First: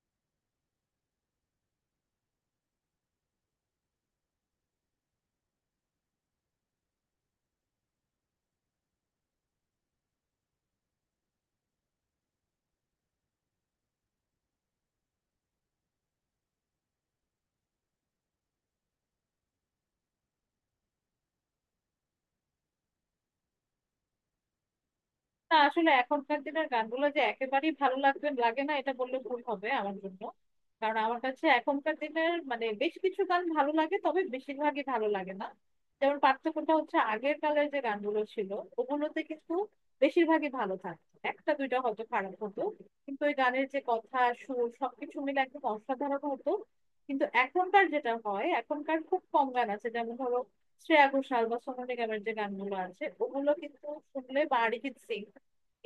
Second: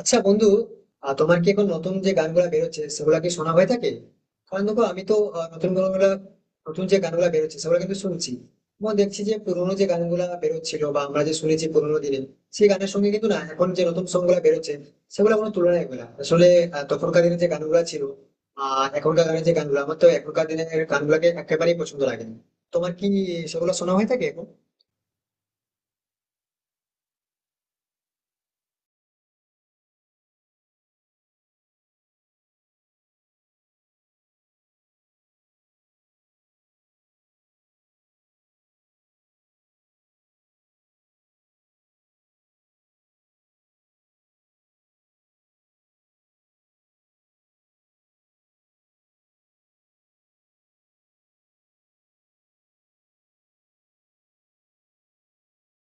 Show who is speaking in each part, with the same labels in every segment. Speaker 1: আচ্ছা বন্ধু, তোমার কি এখন নতুন যে গানগুলা বেরোচ্ছে সেগুলা কি শোনা হয়ে থাকে? কারণ দেখো, আমি তো নতুন গানগুলা, নতুন যে গানগুলা বেরোচ্ছে সেগুলো কিন্তু শুনছি। এবং দেখছি যে পুরোনো যে গানগুলা বেরোচ্ছিল বা আমরা যে শুনেছি পুরোনো দিনে, সেই গানের সঙ্গে কিন্তু না এখন যে নতুন সং গুলা বেরোচ্ছে সেগুলো কোনো তুলনায় হবে না আসলে। তখনকার দিনে যে গানগুলা ছিল, এখনকার গানের যে গানগুলো, আমার তো এখনকার দিনের গানগুলাকে একেবারেই পছন্দ লাগে না। তোমার কি সেগুলো শোনা হয়ে থাকে এখন?
Speaker 2: না, আসলে এখনকার দিনের গানগুলো যে একেবারেই ভালো লাগবে লাগে না এটা বললে ভুল হবে আমার জন্য। কারণ আমার কাছে এখনকার দিনের মানে বেশ কিছু গান ভালো লাগে, তবে বেশিরভাগই ভালো লাগে না। যেমন পার্থক্যটা হচ্ছে, আগের কালের যে গানগুলো ছিল ওগুলোতে কিন্তু বেশিরভাগই ভালো থাকতো, একটা দুইটা হয়তো খারাপ হতো, কিন্তু ওই গানের যে কথা সুর সবকিছু মিলে একদম অসাধারণ হতো। কিন্তু এখনকার যেটা হয়, এখনকার খুব কম গান আছে, যেমন ধরো শ্রেয়া ঘোষাল বা সোনু নিগমের যে গানগুলো আছে ওগুলো কিন্তু শুনলে, বা অরিজিৎ সিং,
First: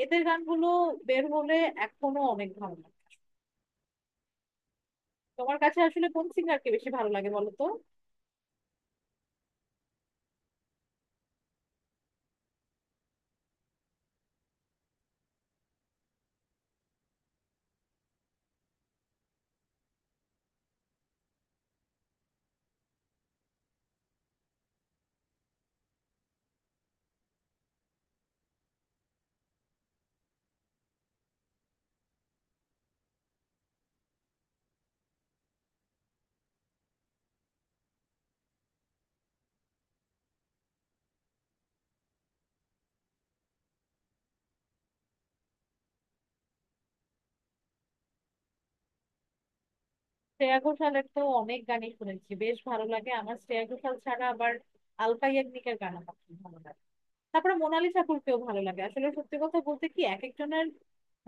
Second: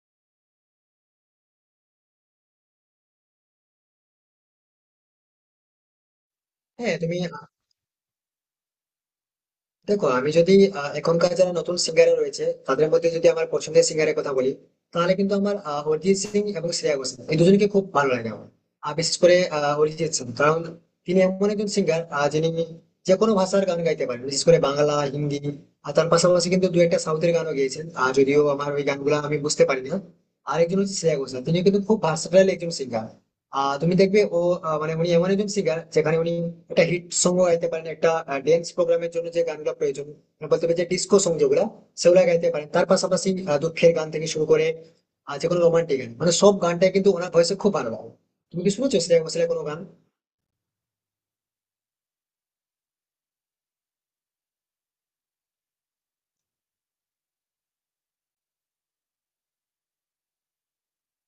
Speaker 2: এদের গানগুলো বের হলে এখনো অনেক ভালো লাগে। তোমার কাছে আসলে কোন সিঙ্গারকে বেশি
Speaker 1: হ্যাঁ,
Speaker 2: ভালো
Speaker 1: তুমি
Speaker 2: লাগে বলো তো?
Speaker 1: দেখো, আমি যদি এখনকার যারা নতুন সিঙ্গার রয়েছে তাদের মধ্যে যদি আমার পছন্দের সিঙ্গারের কথা বলি, তাহলে কিন্তু আমার অরিজিৎ সিং এবং শ্রেয়া ঘোষাল এই দুজনকে খুব ভালো লাগে আমার। আর বিশেষ করে অরিজিৎ সিং, কারণ তিনি এমন একজন সিঙ্গার যিনি যে কোনো ভাষার গান গাইতে পারেন, বিশেষ করে বাংলা হিন্দি। আর তার পাশাপাশি কিন্তু দু একটা সাউথের গানও গেয়েছেন, আর যদিও আমার ওই গানগুলো আমি বুঝতে পারি না। আরেকজন হচ্ছে শ্রেয়া ঘোষাল, তিনি কিন্তু খুব ভার্সেটাইল একজন সিঙ্গার। তুমি দেখবে ও, মানে উনি এমন একজন সিঙ্গার যেখানে উনি একটা হিট সং গাইতে পারেন, একটা ড্যান্স প্রোগ্রামের জন্য যে গানগুলো প্রয়োজন, মানে বলতে পারি যে ডিস্কো সং যেগুলো, সেগুলো গাইতে পারেন। তার পাশাপাশি দুঃখের গান থেকে শুরু করে যে কোনো রোমান্টিক গান, মানে সব গানটাই কিন্তু ওনার ভয়েসে খুব ভালো লাগে। তুমি কি শুনেছো সেরকম সেরকম কোনো গান?
Speaker 2: শ্রেয়া ঘোষালের তো অনেক গানই শুনেছি, বেশ ভালো লাগে আমার। শ্রেয়া ঘোষাল ছাড়া আবার আলকা ইয়াগনিকের গান আমার খুব ভালো লাগে। তারপরে মোনালি ঠাকুরকেও ভালো লাগে। আসলে সত্যি কথা বলতে কি, এক একজনের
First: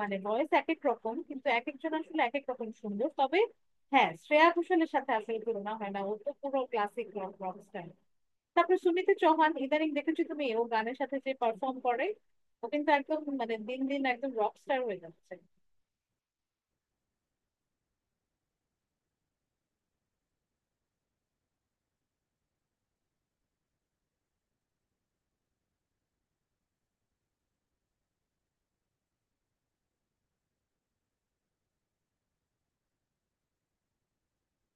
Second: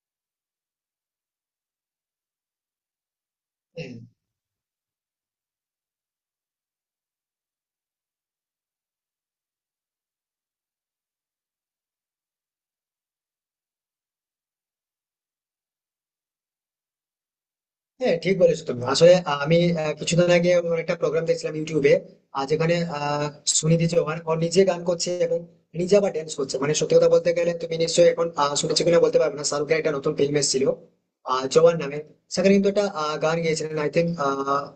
Speaker 2: মানে ভয়েস এক এক রকম, কিন্তু এক একজন আসলে এক এক রকম সুন্দর। তবে
Speaker 1: হ্যাঁ,
Speaker 2: হ্যাঁ, শ্রেয়া ঘোষালের সাথে আসলে তুলনা হয় না, ও তো পুরো ক্লাসিক রক রক স্টাইল। তারপর সুমিতা চৌহান ইদানিং দেখেছো তুমি, ও গানের সাথে যে পারফর্ম করে? ও কিন্তু একদম মানে দিন দিন একদম রকস্টার হয়ে যাচ্ছে।
Speaker 1: হ্যাঁ, ঠিক বলেছো তুমি। আসলে আমি কিছুদিন আগে ওর একটা প্রোগ্রাম দেখছিলাম ইউটিউবে, আর যেখানে সুনিধি চৌহান ও নিজে গান করছে এবং নিজে আবার dance করছে। মানে সত্যি কথা বলতে গেলে, তুমি নিশ্চয়ই এখন শুনেছো কিনা বলতে পারবে না, শাহরুখের একটা নতুন ফিল্ম এসেছিল জওয়ান নামে। সেখানে কিন্তু একটা গান গেয়েছিলেন আই থিঙ্ক,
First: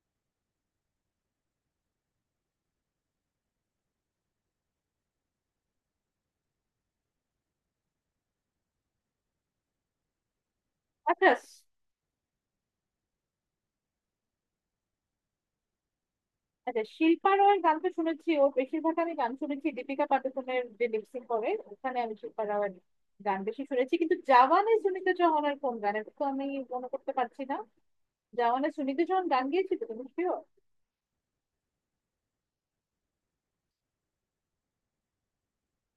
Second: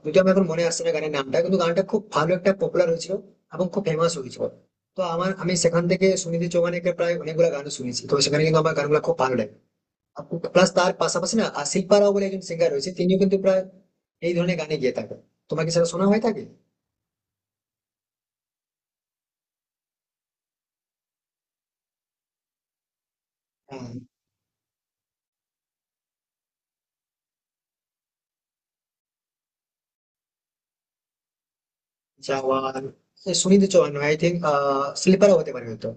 Speaker 1: যদিও আমার এখন মনে আসছে না গানের নামটা, কিন্তু গানটা খুব ভালো একটা পপুলার হয়েছিল এবং খুব ফেমাস হয়েছিল। তো আমি সেখান থেকে সুনিধি চৌহানের প্রায় অনেকগুলো গান শুনেছি, তো সেখানে কিন্তু আমার গানগুলো খুব ভালো লাগে। প্লাস তার
Speaker 2: আচ্ছা
Speaker 1: পাশাপাশি না,
Speaker 2: স-
Speaker 1: আশিক শিল্পা রাও বলে একজন সিঙ্গার রয়েছে, তিনিও কিন্তু প্রায় এই ধরনের গানে গিয়ে থাকেন। তোমাকে সেটা শোনা হয়ে থাকে?
Speaker 2: আচ্ছা, শিল্পা রয়ের গান তো শুনেছি। ও, বেশিরভাগ আমি গান শুনেছি দীপিকা পাডুকোনের, যে লিপসিং করে, ওখানে আমি শিল্পা রয়ের গান বেশি
Speaker 1: হ্যাঁ,
Speaker 2: শুনেছি। কিন্তু জাওয়ানে সুনিতা চৌহানের কোন গান, এটা তো আমি মনে করতে পারছি না। জাওয়ানে সুনিতা চৌহান গান গিয়েছিল তুমি শিওর?
Speaker 1: জওয়ান এ সুনিধি চৌহান আই থিঙ্ক, শিল্পারা হতে পারে হয়তো।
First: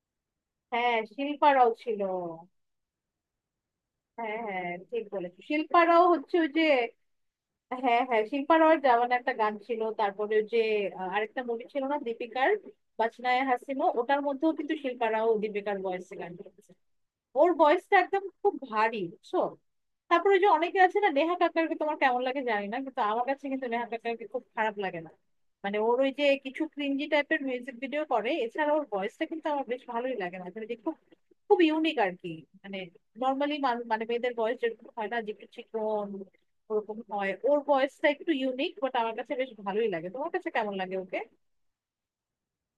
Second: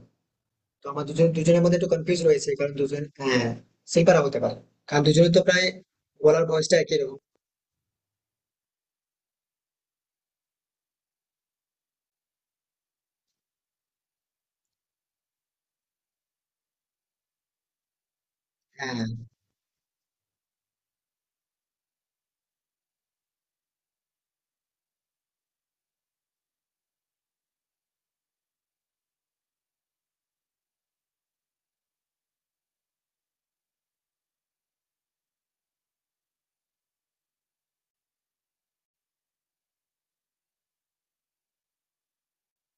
Speaker 1: তো
Speaker 2: হ্যাঁ,
Speaker 1: আমার দুজন
Speaker 2: শিল্পা
Speaker 1: দুজনের
Speaker 2: রাও
Speaker 1: মধ্যে একটু
Speaker 2: ছিল।
Speaker 1: কনফিউজ রয়েছে, কারণ দুজন, হ্যাঁ, শিল্পারা
Speaker 2: হ্যাঁ
Speaker 1: হতে পারে,
Speaker 2: হ্যাঁ,
Speaker 1: কারণ
Speaker 2: ঠিক
Speaker 1: দুজনের
Speaker 2: বলেছো,
Speaker 1: তো প্রায়
Speaker 2: শিল্পা রাও হচ্ছে
Speaker 1: বলার
Speaker 2: ওই যে।
Speaker 1: ভয়েসটা একই রকম।
Speaker 2: হ্যাঁ হ্যাঁ, শিল্পা রয়ের জওয়ান একটা গান ছিল। তারপরে ওই যে, আরেকটা মুভি ছিল না দীপিকার, বাচনায়ে হাসিনো, ওটার মধ্যেও কিন্তু শিল্পা রাও দীপিকার ভয়েসে গান করেছে। ওর ভয়েসটা একদম খুব ভারী,
Speaker 1: হ্যাঁ,
Speaker 2: বুঝছো? তারপরে ওই যে অনেকে আছে না, নেহা কাক্কারকে তোমার কেমন লাগে জানি না, কিন্তু আমার কাছে কিন্তু নেহা কাক্কারকে খুব খারাপ লাগে না। মানে ওর ওই যে কিছু ক্রিঞ্জি টাইপের মিউজিক ভিডিও করে, এছাড়া ওর ভয়েসটা কিন্তু আমার বেশ ভালোই লাগে। না মানে, যে খুব খুব ইউনিক আর কি। মানে নর্মালি, মানে মেয়েদের ভয়েস যেরকম হয় না, যে একটু চিকন, ওরকম হয়, ওর ভয়েসটা একটু ইউনিক, বাট আমার কাছে বেশ ভালোই লাগে। তোমার কাছে কেমন লাগে ওকে?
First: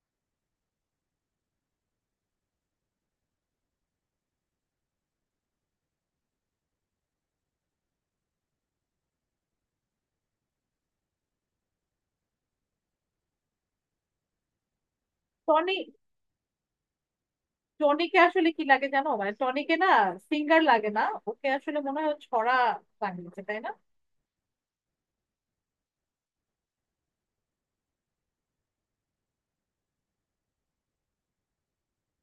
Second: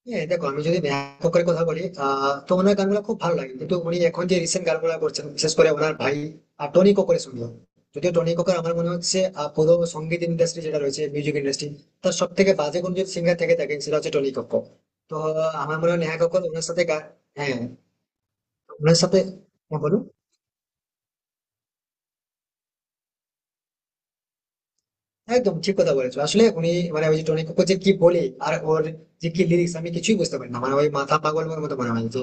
Speaker 1: হ্যাঁ, দেখো আমি যদি ব্যাপক করে কথা বলি, তো ওনার গানগুলো খুব ভালো লাগে, কিন্তু উনি এখন যে রিসেন্ট গানগুলো করছেন বিশেষ করে ওনার ভাই টনি কক্করের সঙ্গে। যদিও টনি কক্কর, আমার মনে হচ্ছে পুরো সঙ্গীত ইন্ডাস্ট্রি যেটা রয়েছে মিউজিক ইন্ডাস্ট্রি, তার সব থেকে বাজে কোন যদি সিঙ্গার থেকে থাকেন সেটা হচ্ছে টনি কক্কর। তো
Speaker 2: টনি
Speaker 1: আমার মনে হয় নেহা কক্কর ওনার সাথে হ্যাঁ,
Speaker 2: টনিকে আসলে কি লাগে
Speaker 1: ওনার
Speaker 2: জানো,
Speaker 1: সাথে।
Speaker 2: মানে টনিকে
Speaker 1: হ্যাঁ,
Speaker 2: না
Speaker 1: বলুন।
Speaker 2: সিঙ্গার লাগে না। ওকে আসলে মনে হয় ও ছড়া বানিয়েছে, তাই না?
Speaker 1: একদম ঠিক কথা বলেছো। আসলে উনি মানে ওই যে টনি কক্কর যে কি বলে আর ওর যে কি লিরিক্স, আমি কিছুই বুঝতে পারি না। মানে ওই মাথা পাগল ওর মতো মনে হয় যে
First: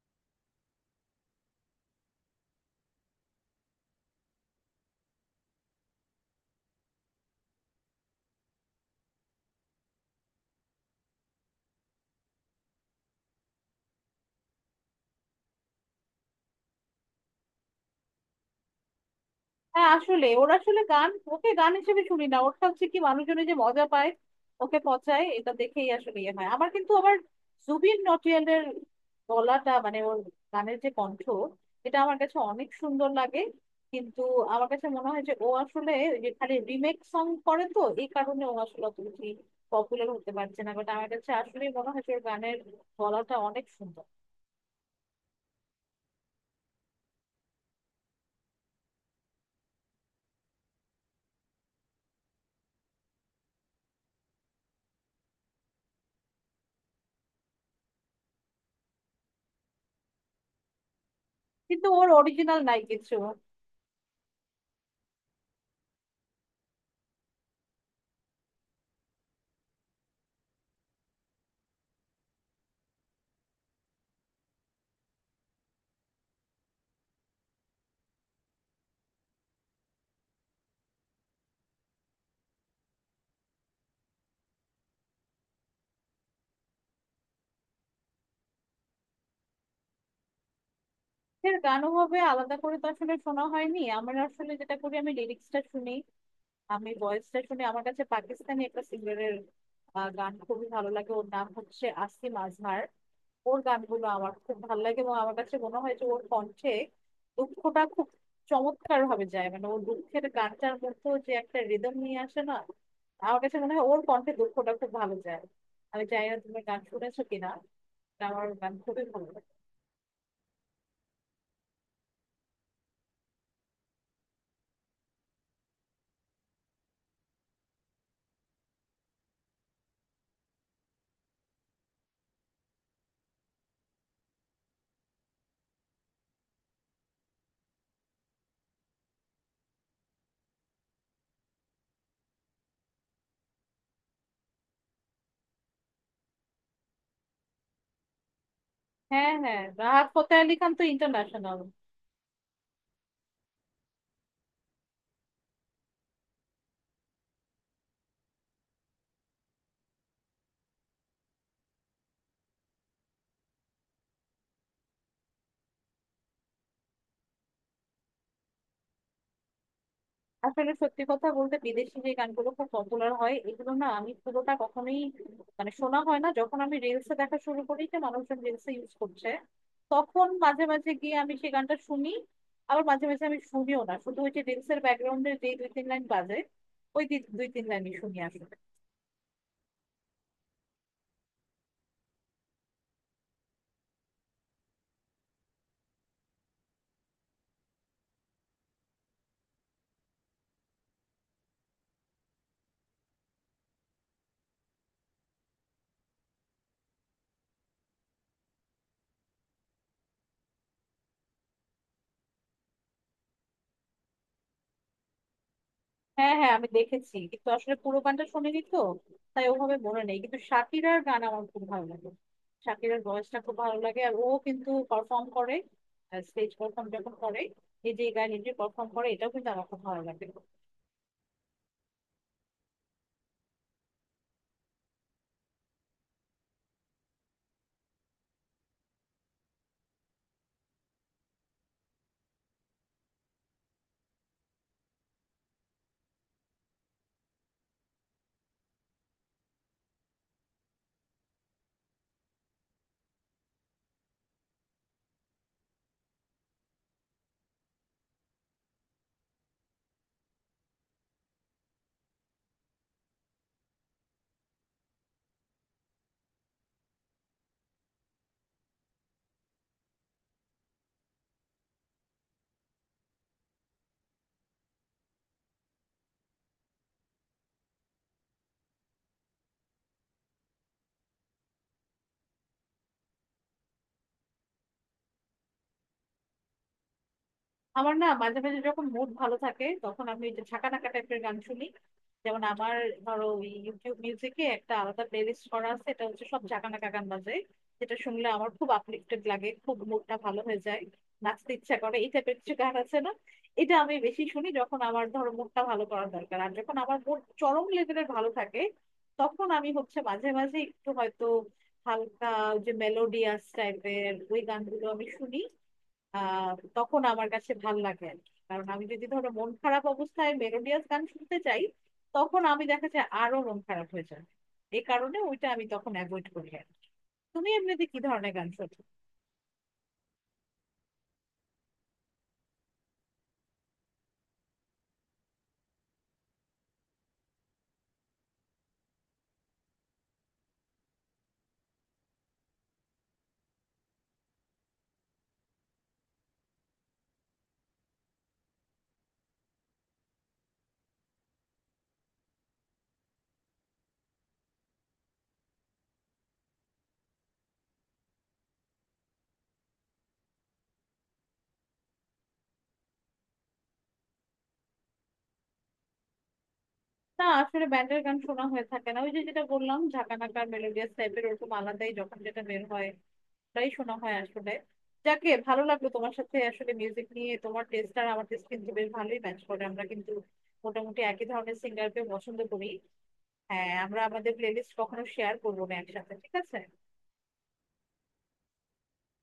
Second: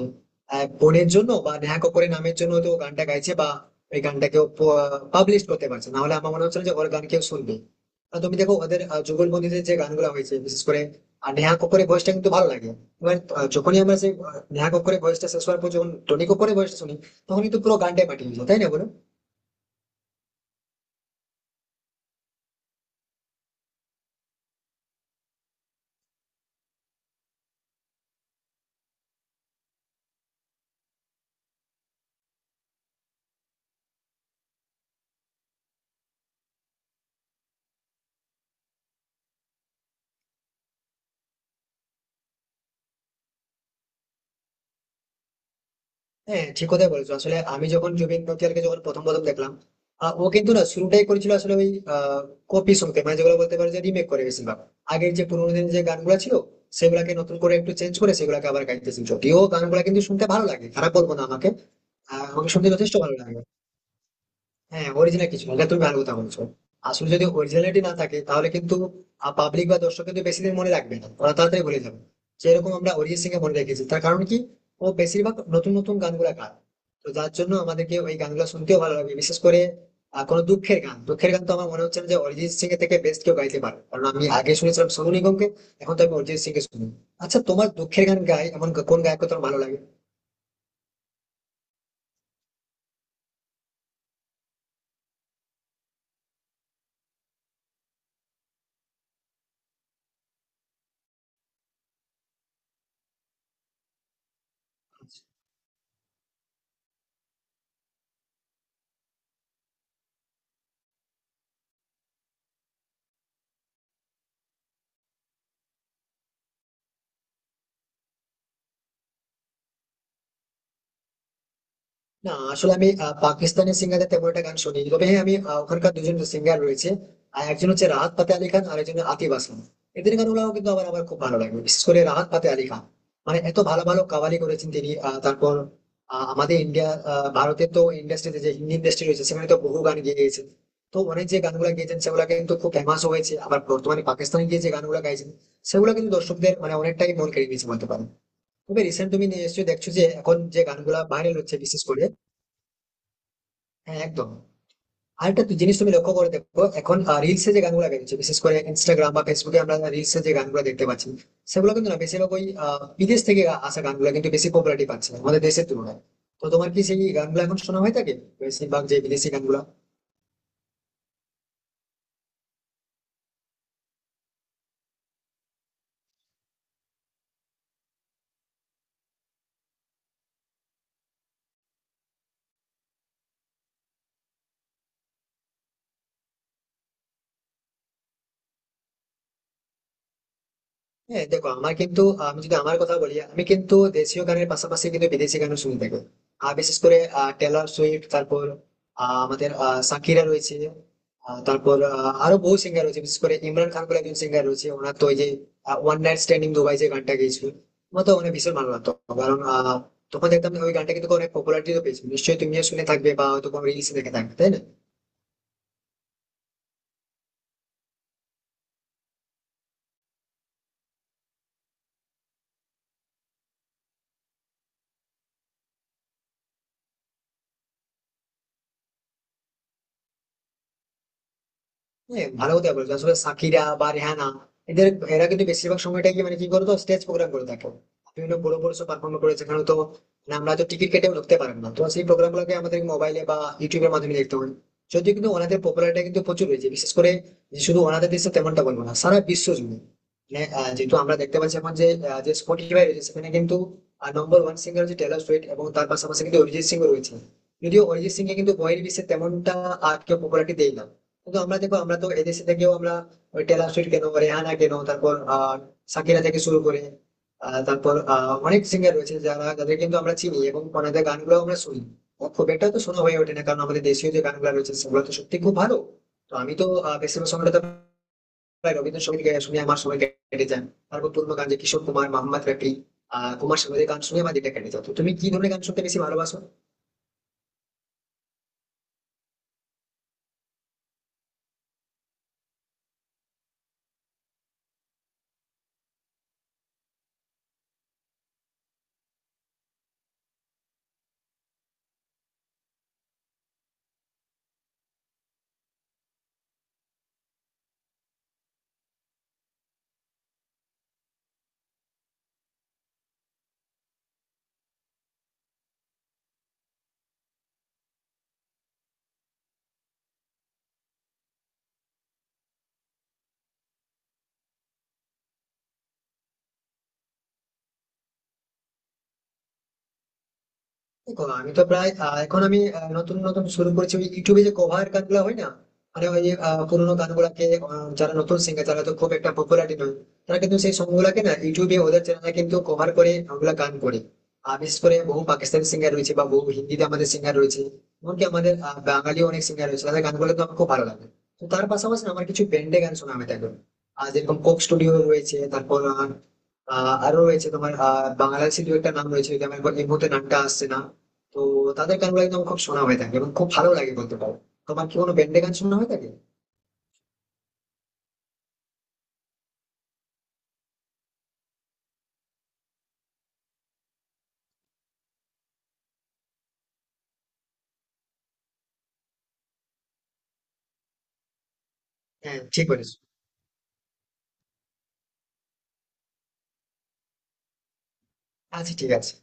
Speaker 1: বোনের জন্য বা নেহা কক্করের নামের জন্য তো ও গানটা গাইছে, বা ওই গানটাকেও পাবলিশ করতে পারছে, না হলে আমার মনে হচ্ছে না যে ওর গান কেউ শুনবে। আর তুমি দেখো ওদের যুগলবন্দিতে যে গানগুলো হয়েছে বিশেষ করে, আর নেহা কক্করের ভয়েসটা কিন্তু ভালো লাগে। এবার যখনই আমরা সেই নেহা কক্করের ভয়েসটা শেষ হওয়ার পর যখন টনি কক্করের ভয়েসটা শুনি, তখনই তো পুরো গানটাই মাটি হয়ে যায়, তাই না বলো?
Speaker 2: হ্যাঁ, আসলে ওর আসলে গান, ওকে গান হিসেবে শুনি না, ওরটা হচ্ছে কি, মানুষজনে যে মজা পায় ওকে পচায় এটা দেখেই আসলে ইয়ে হয় আমার। কিন্তু আবার জুবিন নটিয়ালের গলাটা, মানে ওর গানের যে কণ্ঠ, এটা আমার কাছে অনেক সুন্দর লাগে। কিন্তু আমার কাছে মনে হয় যে ও আসলে ওই যে খালি রিমেক সং করে, তো এই কারণে ও আসলে অত বেশি পপুলার হতে পারছে না। বাট আমার কাছে আসলে মনে হয় যে ওর গানের গলাটা অনেক সুন্দর।
Speaker 1: হ্যাঁ, ঠিক কথাই বলেছো। আসলে আমি যখন জুবিন নটিয়ালকে যখন প্রথম প্রথম দেখলাম, ও কিন্তু না শুরুটাই করেছিল আসলে ওই কপি সঙ্গে, মানে যেগুলো বলতে পারে যে রিমেক করে। বেশিরভাগ আগের যে পুরোনো দিনের যে গানগুলো ছিল সেগুলাকে নতুন করে একটু চেঞ্জ করে সেগুলাকে আবার গাইতেছে। যদিও গানগুলো কিন্তু শুনতে ভালো লাগে, খারাপ বলবো না, আমাকে
Speaker 2: কিন্তু ওর
Speaker 1: আমাকে
Speaker 2: অরিজিনাল
Speaker 1: শুনতে
Speaker 2: নাই
Speaker 1: যথেষ্ট
Speaker 2: কিছু,
Speaker 1: ভালো লাগে। হ্যাঁ, অরিজিনাল কিছু না, এটা তুমি ভালো কথা বলছো। আসলে যদি অরিজিনালিটি না থাকে তাহলে কিন্তু পাবলিক বা দর্শক কিন্তু বেশি দিন মনে রাখবে না, ওরা তাড়াতাড়ি বলে যাবে। যেরকম আমরা অরিজিৎ সিং কে মনে রেখেছি, তার কারণ কি? ও বেশিরভাগ নতুন নতুন গানগুলা গায়, তো যার জন্য আমাদেরকে ওই গানগুলো শুনতেও ভালো লাগে। বিশেষ করে কোনো দুঃখের গান, দুঃখের গান তো আমার মনে হচ্ছে না যে অরিজিৎ সিং এর থেকে বেস্ট কেউ গাইতে পারে। কারণ আমি আগে শুনেছিলাম সোনু নিগমকে, এখন তো আমি অরিজিৎ সিং কে শুনি। আচ্ছা, তোমার দুঃখের গান গায় এমন কোন গায়ক তোমার ভালো লাগে?
Speaker 2: এর গানও হবে আলাদা করে তো আসলে শোনা হয়নি। আমার আসলে যেটা করি, আমি লিরিক্সটা শুনি, আমি ভয়েসটা শুনি। আমার কাছে পাকিস্তানি একটা সিঙ্গারের গান খুবই ভালো লাগে, ওর নাম হচ্ছে আসিম আজহার। ওর গানগুলো আমার খুব ভালো লাগে, এবং আমার কাছে মনে হয় যে ওর কণ্ঠে দুঃখটা খুব চমৎকার ভাবে যায়। মানে ওর দুঃখের গানটার মধ্যেও যে একটা রিদম নিয়ে আসে না, আমার কাছে মনে হয় ওর কণ্ঠে দুঃখটা খুব ভালো যায়। আমি জানি না তুমি গান শুনেছো কিনা, কিন্তু আমার গান খুবই ভালো লাগে।
Speaker 1: না, আসলে আমি পাকিস্তানি সিঙ্গারদের তেমন একটা গান শুনি, তবে হ্যাঁ, আমি ওখানকার দুজন সিঙ্গার রয়েছে, আর একজন হচ্ছে রাহাত ফাতে আলী খান আর একজন আতিফ আসলাম। এদের গানগুলো কিন্তু আমার আমার খুব ভালো লাগে, বিশেষ করে রাহাত ফাতে আলী খান। মানে এত ভালো ভালো কাওয়ালি করেছেন তিনি। তারপর আমাদের ইন্ডিয়া, ভারতের তো ইন্ডাস্ট্রিতে যে হিন্দি ইন্ডাস্ট্রি রয়েছে সেখানে তো বহু গান গেয়ে গেছেন। তো অনেক যে গানগুলো গেয়েছেন সেগুলো কিন্তু খুব ফেমাস হয়েছে। আবার বর্তমানে পাকিস্তানে গিয়ে যে গানগুলো গাইছেন, সেগুলো কিন্তু দর্শকদের মানে অনেকটাই মন কেড়ে নিয়েছে বলতে পারেন। তবে রিসেন্ট তুমি
Speaker 2: হ্যাঁ হ্যাঁ,
Speaker 1: নিশ্চয়ই দেখছো যে
Speaker 2: রাহাত ফতেহ
Speaker 1: এখন
Speaker 2: আলী
Speaker 1: যে
Speaker 2: খান তো
Speaker 1: গানগুলা ভাইরাল হচ্ছে
Speaker 2: ইন্টারন্যাশনাল।
Speaker 1: বিশেষ করে, হ্যাঁ একদম। আর একটা তুই জিনিস তুমি লক্ষ্য করে দেখো এখন, রিলসে যে গানগুলো বেরোচ্ছে বিশেষ করে ইনস্টাগ্রাম বা ফেসবুকে আমরা রিলসে যে গানগুলো দেখতে পাচ্ছি, সেগুলো কিন্তু না বেশিরভাগ ওই বিদেশ থেকে আসা গানগুলো কিন্তু বেশি পপুলারিটি পাচ্ছে আমাদের দেশের তুলনায়। তো তোমার কি সেই গানগুলো এখন শোনা হয়ে থাকে, বেশিরভাগ যে বিদেশি গানগুলো?
Speaker 2: আসলে সত্যি কথা বলতে, বিদেশি যে গানগুলো খুব পপুলার হয় এগুলো না আমি পুরোটা কখনোই মানে শোনা হয় না। যখন আমি রিলসে দেখা শুরু করি যে মানুষজন রিলসে ইউজ করছে, তখন মাঝে মাঝে গিয়ে আমি সেই গানটা শুনি। আবার মাঝে মাঝে আমি শুনিও না, শুধু ওই যে রিলসের ব্যাকগ্রাউন্ডে যে দুই তিন লাইন বাজে, ওই দুই তিন লাইনই শুনি আসলে।
Speaker 1: হ্যাঁ, দেখো আমার কিন্তু, আমি যদি আমার কথা বলি, আমি কিন্তু দেশীয় গানের পাশাপাশি কিন্তু বিদেশি গানও শুনতে থাকি। আর বিশেষ করে টেলর সুইফট, তারপর শাকিরা রয়েছে, আহ, তারপর আহ, আরো বহু সিঙ্গার রয়েছে। বিশেষ করে ইমরান খান বলে একজন সিঙ্গার রয়েছে, ওনার তো ওই যে ওয়ান নাইট স্ট্যান্ডিং দুবাই যে গানটা গেয়েছিল, আমার তো অনেক ভীষণ ভালো লাগতো। কারণ তখন দেখতাম যে ওই গানটা কিন্তু অনেক পপুলারিটিও পেয়েছিল, নিশ্চয়ই তুমিও শুনে থাকবে বা হয়তো কোনো রিলসে দেখে থাকবে, তাই না?
Speaker 2: হ্যাঁ হ্যাঁ, আমি দেখেছি, কিন্তু আসলে পুরো গানটা শুনিনি তো, তাই ওভাবে মনে নেই। কিন্তু শাকিরার গান আমার খুব ভালো লাগে, শাকিরার ভয়েসটা খুব ভালো লাগে। আর ও কিন্তু পারফর্ম করে, স্টেজ পারফর্ম যখন করে, নিজে গায়ে নিজে পারফর্ম করে, এটাও কিন্তু আমার খুব ভালো লাগে।
Speaker 1: হ্যাঁ, ভালো কথা বলছো। আসলে সাকিরা বা রেহানা, এদের, এরা কিন্তু বেশিরভাগ সময়টা কি মানে কি বলতো, স্টেজ প্রোগ্রাম করে থাকে, বিভিন্ন বড় বড় সব পারফর্ম করে, যেখানে তো মানে আমরা তো টিকিট কেটেও ঢুকতে পারবো না। তো সেই প্রোগ্রাম গুলোকে আমাদের মোবাইলে বা ইউটিউবের মাধ্যমে দেখতে হবে। যদিও কিন্তু ওনাদের পপুলারিটি কিন্তু প্রচুর হয়েছে, বিশেষ করে যে শুধু ওনাদের দেশে তেমনটা বলবো না, সারা বিশ্ব জুড়ে। মানে যেহেতু আমরা দেখতে পাচ্ছি এখন যে যে স্পটিফাই রয়েছে সেখানে কিন্তু নম্বর ওয়ান সিঙ্গার হচ্ছে টেলর সুইফট, এবং তার পাশাপাশি কিন্তু অরিজিৎ সিং রয়েছে। যদিও অরিজিৎ সিং এ কিন্তু বহির্বিশ্বে তেমনটা আর কেউ পপুলারিটি দেয় না। কিন্তু আমরা দেখো, আমরা তো এদেশে থেকেও আমরা ওই টেলর সুইট কেন, রেহানা কেন, তারপর সাকিরা থেকে শুরু করে অনেক সিঙ্গার রয়েছে যারা, যাদের কিন্তু আমরা চিনি এবং ওনাদের গানগুলো আমরা শুনি। ও খুব একটা তো শোনা হয়ে ওঠে না, কারণ আমাদের দেশীয় যে গানগুলো রয়েছে সেগুলো তো সত্যি খুব ভালো। তো আমি তো বেশিরভাগ সময়টা তো প্রায় রবীন্দ্রসঙ্গীত গায়ে শুনে আমার সময় কেটে যায়। তারপর পুরনো গান যে কিশোর কুমার, মোহাম্মদ রফি, কুমার শানুদের গান শুনে আমার দিনটা কেটে যেত। তো তুমি কি ধরনের গান শুনতে বেশি ভালোবাসো?
Speaker 2: আমার না মাঝে মাঝে যখন মুড ভালো থাকে তখন আমি ওই যে ঝাঁকা নাকা টাইপের গান শুনি। যেমন আমার, ধরো ওই ইউটিউব মিউজিকে একটা আলাদা প্লেলিস্ট করা আছে, এটা হচ্ছে সব ঝাঁকা নাকা গান বাজে, যেটা শুনলে আমার খুব আপলিফটেড লাগে, খুব মুডটা ভালো হয়ে যায়, নাচতে ইচ্ছা করে, এই টাইপের কিছু গান আছে না, এটা আমি বেশি শুনি যখন আমার ধরো মুডটা ভালো করার দরকার। আর যখন আমার মুড চরম লেভেলের ভালো থাকে তখন আমি হচ্ছে মাঝে মাঝে একটু হয়তো হালকা, ওই যে মেলোডিয়াস টাইপের ওই গানগুলো আমি শুনি। আহ তখন আমার কাছে ভাল লাগে আর কি। কারণ আমি যদি ধরো মন খারাপ অবস্থায় মেলোডিয়াস গান শুনতে চাই, তখন আমি দেখা যায় আরো মন খারাপ হয়ে যায়। এই কারণে ওইটা আমি তখন অ্যাভয়েড করি আর কি। তুমি এমনিতে কি ধরনের গান শোনো?
Speaker 1: দেখো আমি তো প্রায় আহ, এখন আমি আহ, নতুন নতুন শুরু করেছি ওই ইউটিউবে যে কভার গানগুলো হয় না, মানে ওই পুরোনো গানগুলাকে, যারা নতুন সিঙ্গার যারা তো খুব একটা পপুলারিটি নয়, তারা কিন্তু সেই সংগুলাকে না ইউটিউবে ওদের চ্যানেলে কিন্তু কভার করে ওগুলা গান করে। আর বিশেষ করে বহু পাকিস্তানি সিঙ্গার রয়েছে বা বহু হিন্দিতে আমাদের সিঙ্গার রয়েছে, এমনকি আমাদের বাঙালি অনেক সিঙ্গার রয়েছে, তাদের গানগুলো তো আমার খুব ভালো লাগে। তো তার পাশাপাশি না আমার কিছু ব্যান্ডে গান শোনা আমি থাকবে, আর যেরকম কোক স্টুডিও রয়েছে, তারপর আহ, আহ, আরো রয়েছে তোমার বাংলাদেশের দু একটা নাম রয়েছে, যদি আমার এখন এই মুহূর্তে নামটা আসছে না। তো তাদের গানগুলো একদম খুব শোনা হয়ে থাকে এবং খুব ভালো লাগে বলতে পারো। তোমার কি কোনো ব্যান্ডে গান শোনা হয়ে থাকে?
Speaker 2: না আসলে ব্যান্ডের গান শোনা হয়ে থাকে না, ওই যে যেটা বললাম ঝাঁকানাকার মেলোডিয়াস টাইপের, ওরকম আলাদাই যখন যেটা বের হয় ওটাই শোনা হয় আসলে। যাকে ভালো লাগলো, তোমার সাথে আসলে মিউজিক নিয়ে তোমার টেস্ট আর আমার টেস্ট কিন্তু বেশ ভালোই ম্যাচ করে, আমরা কিন্তু মোটামুটি একই ধরনের সিঙ্গারকে
Speaker 1: হ্যাঁ,
Speaker 2: পছন্দ
Speaker 1: ঠিক
Speaker 2: করি।
Speaker 1: বলেছো।
Speaker 2: হ্যাঁ, আমরা আমাদের প্লেলিস্ট কখনো শেয়ার করবো না একসাথে, ঠিক আছে?
Speaker 1: আচ্ছা, ঠিক আছে।